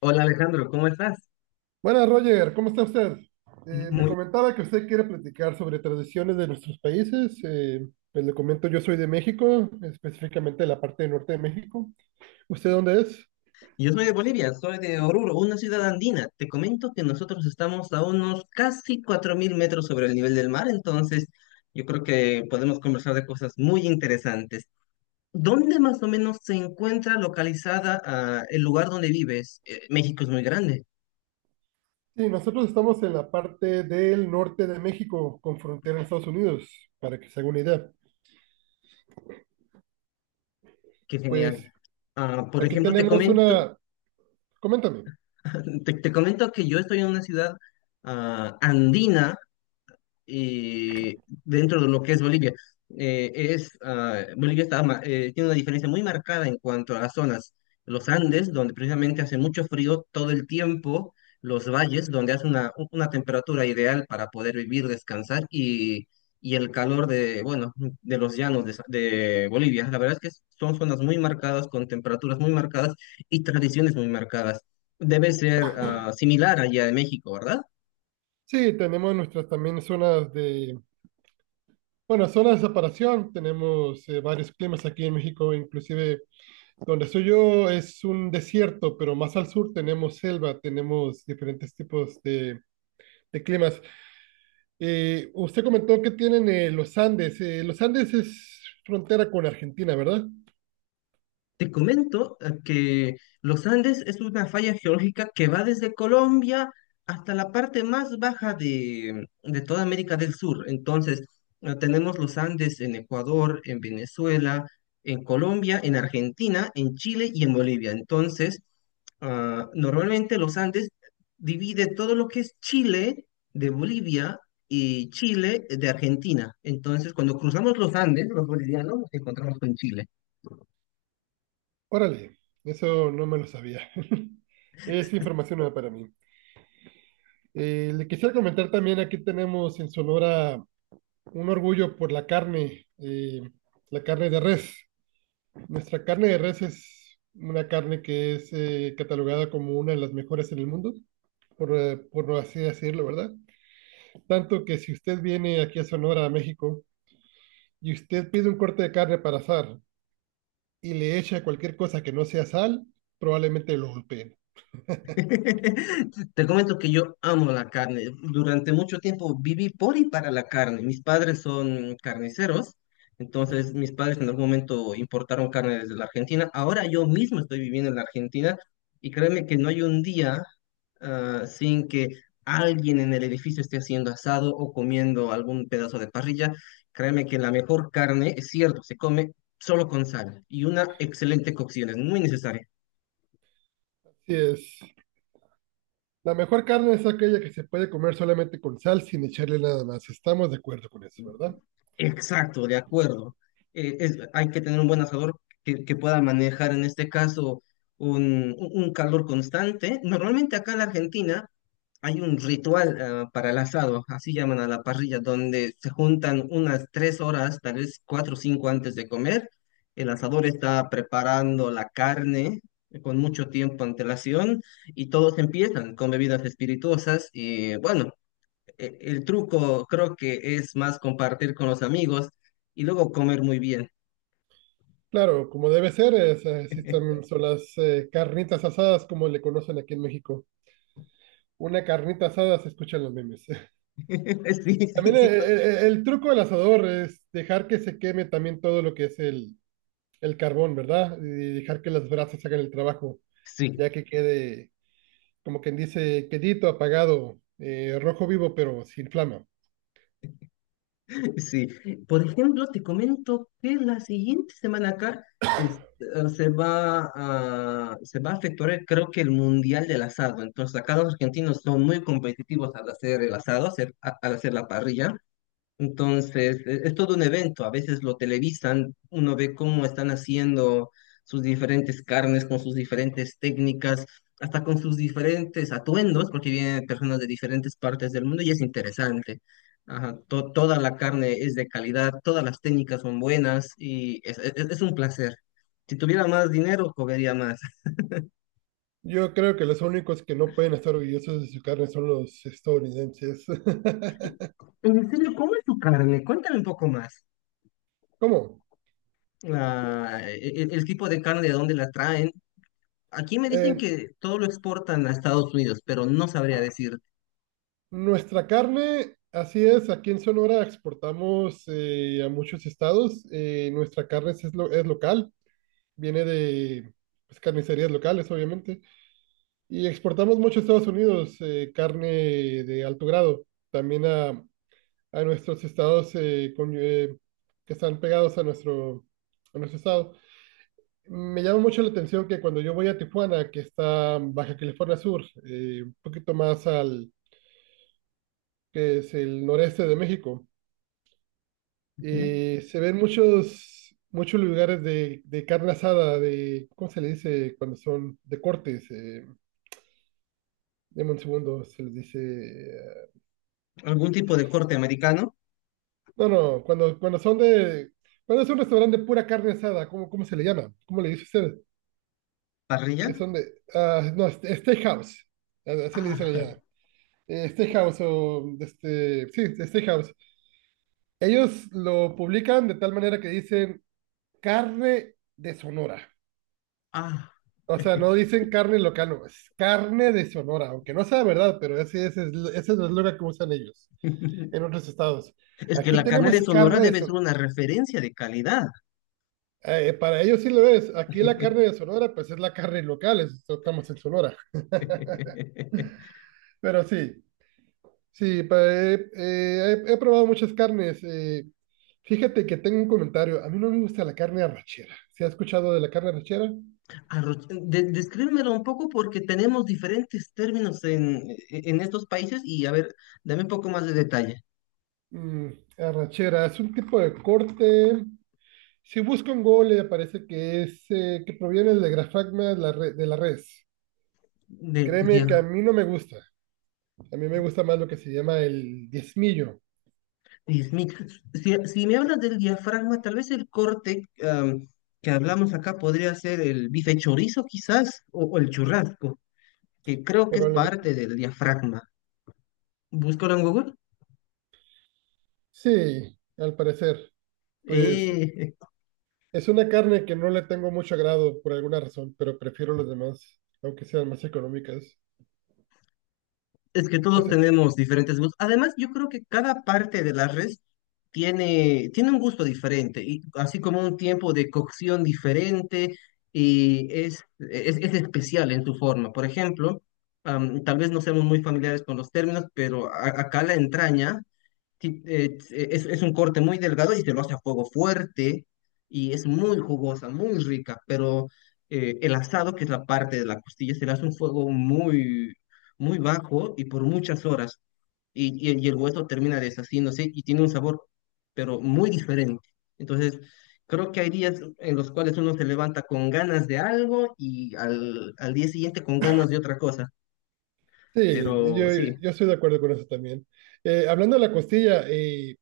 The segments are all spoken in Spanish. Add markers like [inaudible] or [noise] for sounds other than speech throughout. Hola Alejandro, ¿cómo estás? Buenas, Roger, ¿cómo está usted? Me Muy... comentaba que usted quiere platicar sobre tradiciones de nuestros países. Pues le comento, yo soy de México, específicamente de la parte norte de México. ¿Usted dónde es? Yo soy de Bolivia, soy de Oruro, una ciudad andina. Te comento que nosotros estamos a unos casi 4000 metros sobre el nivel del mar, entonces yo creo que podemos conversar de cosas muy interesantes. ¿Dónde más o menos se encuentra localizada el lugar donde vives? México es muy grande, Sí, nosotros estamos en la parte del norte de México, con frontera a Estados Unidos, para que se haga una idea. qué Pues genial. Por aquí ejemplo, te tenemos comento. una, coméntame. [laughs] Te comento que yo estoy en una ciudad andina dentro de lo que es Bolivia. Bolivia tiene una diferencia muy marcada en cuanto a las zonas. Los Andes, donde precisamente hace mucho frío todo el tiempo, los valles, donde hace una temperatura ideal para poder vivir, descansar, y el calor de, bueno, de los llanos de Bolivia. La verdad es que son zonas muy marcadas, con temperaturas muy marcadas y tradiciones muy marcadas. Debe ser similar allá de México, ¿verdad? Sí, tenemos nuestras también zonas de, bueno, zonas de separación. Tenemos varios climas aquí en México, inclusive donde estoy yo es un desierto, pero más al sur tenemos selva, tenemos diferentes tipos de climas. Usted comentó que tienen los Andes. Los Andes es frontera con Argentina, ¿verdad? Te comento que los Andes es una falla geológica que va desde Colombia hasta la parte más baja de toda América del Sur. Entonces, tenemos los Andes en Ecuador, en Venezuela, en Colombia, en Argentina, en Chile y en Bolivia. Entonces, normalmente los Andes divide todo lo que es Chile de Bolivia y Chile de Argentina. Entonces, cuando cruzamos los Andes, los bolivianos, nos encontramos con Chile. Órale, eso no me lo sabía. [laughs] Es información nueva para mí. Le quisiera comentar también, aquí tenemos en Sonora un orgullo por la carne de res. Nuestra carne de res es una carne que es catalogada como una de las mejores en el mundo, por así decirlo, ¿verdad? Tanto que si usted viene aquí a Sonora, a México, y usted pide un corte de carne para asar y le echa cualquier cosa que no sea sal, probablemente lo golpeen. [laughs] Te comento que yo amo la carne. Durante mucho tiempo viví por y para la carne. Mis padres son carniceros, entonces mis padres en algún momento importaron carne desde la Argentina. Ahora yo mismo estoy viviendo en la Argentina y créeme que no hay un día sin que alguien en el edificio esté haciendo asado o comiendo algún pedazo de parrilla. Créeme que la mejor carne, es cierto, se come solo con sal y una excelente cocción, es muy necesaria. Así es. La mejor carne es aquella que se puede comer solamente con sal sin echarle nada más. Estamos de acuerdo con eso, ¿verdad? Exacto, de acuerdo. Hay que tener un buen asador que pueda manejar en este caso un calor constante. Normalmente acá en la Argentina hay un ritual para el asado, así llaman a la parrilla, donde se juntan unas 3 horas, tal vez 4 o 5 antes de comer. El asador está preparando la carne con mucho tiempo antelación y todos empiezan con bebidas espirituosas y bueno, el truco creo que es más compartir con los amigos y luego comer muy bien. Claro, como debe ser, es, sí [laughs] son, son las carnitas asadas, como le conocen aquí en México. Una carnita asada se escucha en los memes. [laughs] Sí, sí, También sí. El, truco del asador es dejar que se queme también todo lo que es el carbón, ¿verdad? Y dejar que las brasas hagan el trabajo, Sí, ya que quede, como quien dice, quedito, apagado, rojo vivo, pero sin flama. sí. Por ejemplo, te comento que la siguiente semana acá se va a efectuar, creo que el Mundial del Asado. Entonces, acá los argentinos son muy competitivos al hacer el asado, al hacer la parrilla. Entonces, es todo un evento. A veces lo televisan, uno ve cómo están haciendo sus diferentes carnes, con sus diferentes técnicas, hasta con sus diferentes atuendos, porque vienen personas de diferentes partes del mundo y es interesante. Ajá, toda la carne es de calidad, todas las técnicas son buenas y es un placer. Si tuviera más dinero, comería más. Yo creo que los únicos que no pueden estar orgullosos de su carne son los estadounidenses. [laughs] En serio, ¿cómo es tu carne? Cuéntame un poco más. [laughs] ¿Cómo? El tipo de carne, de dónde la traen. Aquí me dicen Eh, que todo lo exportan a Estados Unidos, pero no sabría decir. Nuestra carne, así es, aquí en Sonora exportamos a muchos estados. Nuestra carne es, lo- es local, viene de pues, carnicerías locales, obviamente. Y exportamos mucho a Estados Unidos carne de alto grado, también a nuestros estados con- que están pegados a nuestro estado. Me llama mucho la atención que cuando yo voy a Tijuana, que está en Baja California Sur, un poquito más al que es el noreste de México, ¿Mm? Se ven muchos lugares de carne asada, de, ¿cómo se le dice cuando son de cortes? Deme un segundo, se les dice ¿Algún tipo de corte americano? no, no, cuando, cuando son de... Cuando es un restaurante de pura carne asada, ¿cómo, cómo se le llama? ¿Cómo le dice usted? ¿Parrilla? Que son de... ah, no, steakhouse, a- así le dicen Ah, allá. Steakhouse o... Este, sí, steakhouse. Ellos lo publican de tal manera que dicen carne de Sonora. ah. O sea, no dicen carne local, no, es carne de Sonora, aunque no sea verdad, pero ese es el eslogan que usan ellos [laughs] en otros estados. Es que Aquí la carne de tenemos Sonora carne de debe ser Sonora. una referencia de calidad. Para ellos sí lo es. Aquí la carne [laughs] de Sonora, pues es la carne local, es- estamos en Sonora. [laughs] Pero sí, sí, pa- he probado muchas carnes. Fíjate que tengo un comentario. A mí no me gusta la carne arrachera. ¿Se ha escuchado de la carne arrachera? Arroz- Descríbemelo un poco porque tenemos diferentes términos en estos países y a ver, dame un poco más de detalle. Mm, arrachera es un tipo de corte. Si busco en Google le aparece que es que proviene del grafagma de la, re- de la res. De, Créeme que a ya. mí no me gusta. A mí me gusta más lo que se llama el diezmillo, Dios mío, si me hablas del diafragma, tal vez el corte que hablamos acá podría ser el bife chorizo quizás, o el churrasco, que creo que es parte probablemente. del diafragma. Búscalo en Google. Sí, al parecer. Pues Eh, es una carne que no le tengo mucho agrado por alguna razón, pero prefiero los demás, aunque sean más económicas. Es que todos Usted- tenemos diferentes gustos. Además, yo creo que cada parte de la res tiene un gusto diferente, y así como un tiempo de cocción diferente, y es especial en su forma. Por ejemplo, tal vez no seamos muy familiares con los términos, pero acá la entraña es un corte muy delgado y se lo hace a fuego fuerte y es muy jugosa, muy rica, pero el asado, que es la parte de la costilla, se le hace un fuego muy, muy bajo y por muchas horas y el hueso termina deshaciéndose y tiene un sabor, pero muy diferente. Entonces, creo que hay días en los cuales uno se levanta con ganas de algo y al día siguiente con ganas de otra cosa, sí, yo, pero sí. yo estoy de acuerdo con eso también. Hablando de la costilla,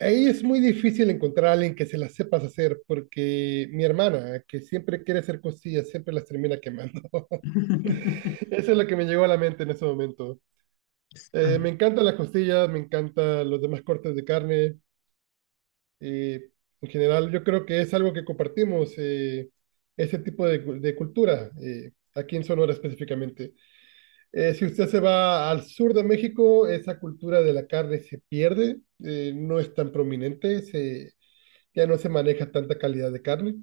ahí es muy difícil encontrar a alguien que se las sepas hacer, porque mi hermana, que siempre quiere hacer costillas, siempre las termina quemando. [laughs] [laughs] Eso es lo que me llegó a la mente en ese momento. Me encantan las costillas, me encantan los demás cortes de carne. eh, en general, yo creo que es algo que compartimos, ese tipo de, cu- de cultura, aquí en Sonora específicamente. Si usted se va al sur de México, esa cultura de la carne se pierde, no es tan prominente, se ya no se maneja tanta calidad de carne,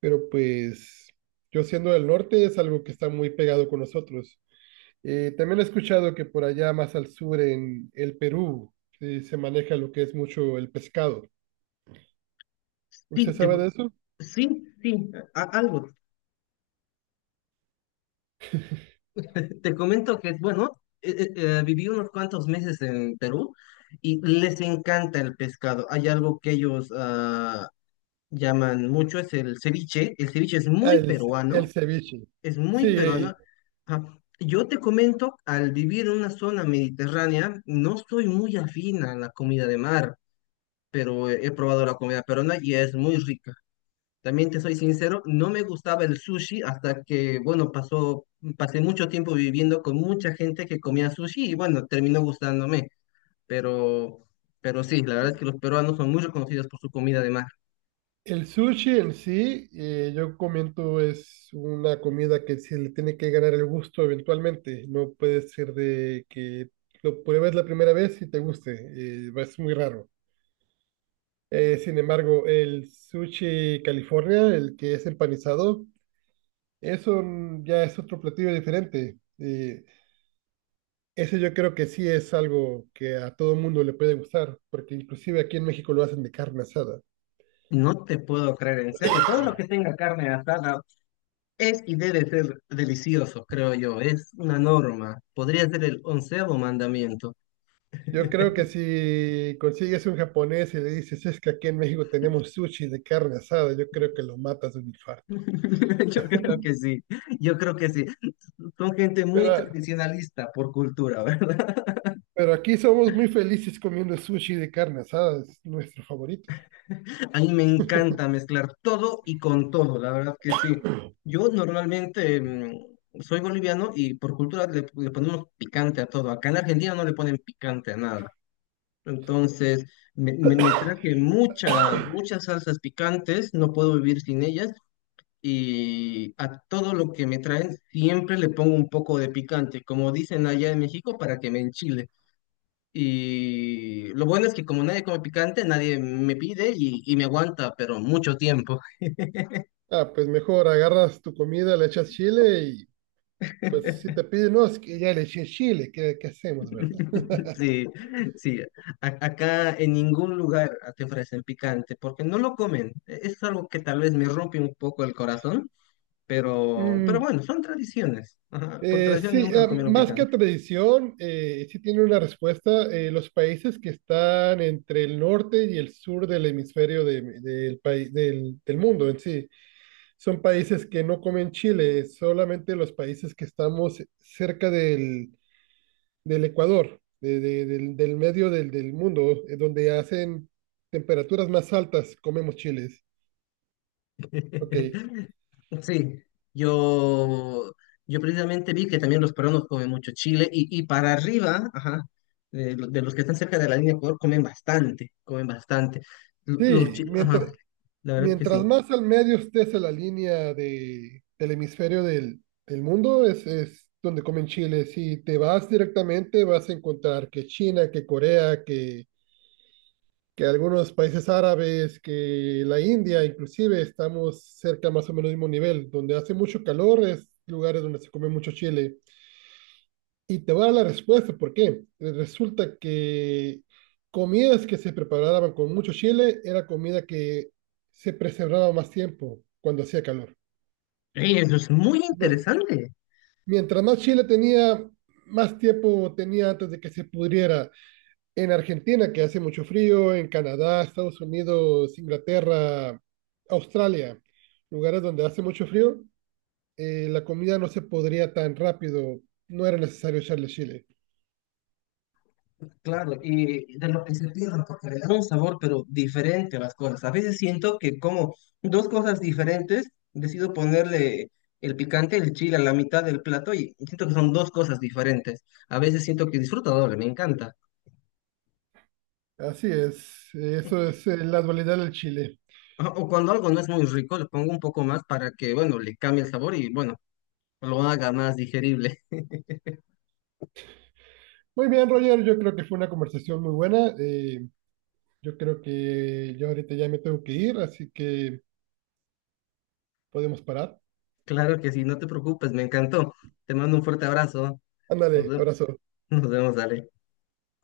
pero pues yo siendo del norte es algo que está muy pegado con nosotros. También he escuchado que por allá más al sur en el Perú se maneja lo que es mucho el pescado. ¿Usted Sí, sabe de eso? sí, sí, algo. Te comento que, bueno, viví unos cuantos meses en Perú y les encanta el pescado. Hay algo que ellos llaman mucho, es el ceviche. El ceviche es Ah, muy el, ce- el peruano, ceviche. es Sí, muy peruano. Ajá. Yo te comento, al vivir en una zona mediterránea, no soy muy afín a la comida de mar, pero he probado la comida peruana y es muy rica. También te soy sincero, no me gustaba el sushi hasta que, bueno, pasó, pasé mucho tiempo viviendo con mucha gente que comía sushi y bueno, terminó gustándome. Pero, pero sí, la verdad es que los peruanos son muy reconocidos por su comida de mar. el sushi en sí, yo comento es una comida que se le tiene que ganar el gusto eventualmente. No puede ser de que lo pruebes la primera vez y te guste. Es muy raro. Sin embargo, el sushi California, el que es empanizado, eso ya es otro platillo diferente. Ese yo creo que sí es algo que a todo mundo le puede gustar, porque inclusive aquí en México lo hacen de carne asada. No te puedo creer, en serio, todo lo que tenga carne asada es y debe ser delicioso, creo yo. Es una norma. Podría ser el onceavo mandamiento. Yo creo [laughs] que si consigues un japonés y le dices, es que aquí en México tenemos sushi de carne asada, yo creo que lo matas de un infarto. Yo creo que sí, yo creo que sí. Son gente Pero, muy a- tradicionalista por cultura, ¿verdad? pero aquí somos muy felices comiendo sushi de carne asada, es nuestro favorito. A mí me encanta mezclar todo y con todo, la verdad que sí. Yo normalmente soy boliviano y por cultura le ponemos picante a todo. Acá en Argentina no le ponen picante a nada. Entonces, me traje muchas salsas picantes, no puedo vivir sin ellas. Y a todo lo que me traen siempre le pongo un poco de picante, como dicen allá en México, para que me enchile. Y lo bueno es que como nadie come picante, nadie me pide y me aguanta, pero mucho tiempo. Ah, pues mejor agarras tu comida, le echas chile. Pues si te [laughs] piden, no, es que ya le eché chile, ¿qué, qué hacemos, verdad? Sí, sí. Acá en ningún lugar te ofrecen picante porque no lo comen. Es algo que tal vez me rompe un poco el corazón, pero Mm, bueno, son tradiciones. Ajá. Por tradición sí, nunca comieron más que picante. tradición, sí tiene una respuesta. Los países que están entre el norte y el sur del hemisferio de- del, país- del, del mundo en sí, son países que no comen chile, solamente los países que estamos cerca del, del Ecuador, de- del, del medio del, del mundo, donde hacen temperaturas más altas, comemos chiles. Ok. [laughs] Sí, yo, yo, precisamente vi que también los peruanos comen mucho chile y para arriba, ajá, de los que están cerca de la línea de Ecuador, comen bastante, comen bastante. Sí, mientras, Ajá, la verdad que mientras sí. más al medio estés en la línea de, del hemisferio del, del mundo, es donde comen chile. Si te vas directamente, vas a encontrar que China, que Corea, que algunos países árabes, que la India, inclusive, estamos cerca más o menos del mismo nivel. Donde hace mucho calor es lugares donde se come mucho chile. Y te voy a dar la respuesta, ¿por qué? Resulta que comidas que se preparaban con mucho chile era comida que se preservaba más tiempo cuando hacía calor. Ey, eso es muy No, interesante. mientras más chile tenía, más tiempo tenía antes de que se pudriera. En Argentina, que hace mucho frío, en Canadá, Estados Unidos, Inglaterra, Australia, lugares donde hace mucho frío, la comida no se podría tan rápido, no era necesario echarle chile. Claro, y de lo que se pierden, porque le da un sabor, pero diferente a las cosas. A veces siento que como dos cosas diferentes, decido ponerle el picante, el chile a la mitad del plato y siento que son dos cosas diferentes. A veces siento que disfruto doble, me encanta. Así es, eso es la dualidad del Chile. Ajá. O cuando algo no es muy rico, le pongo un poco más para que, bueno, le cambie el sabor y, bueno, lo haga más digerible. [laughs] Muy bien, Roger, yo creo que fue una conversación muy buena. Yo creo que yo ahorita ya me tengo que ir, así que podemos parar. Claro que sí, no te preocupes, me encantó. Te mando un fuerte abrazo. Nos Ándale, vemos, abrazo. [laughs] nos vemos, dale.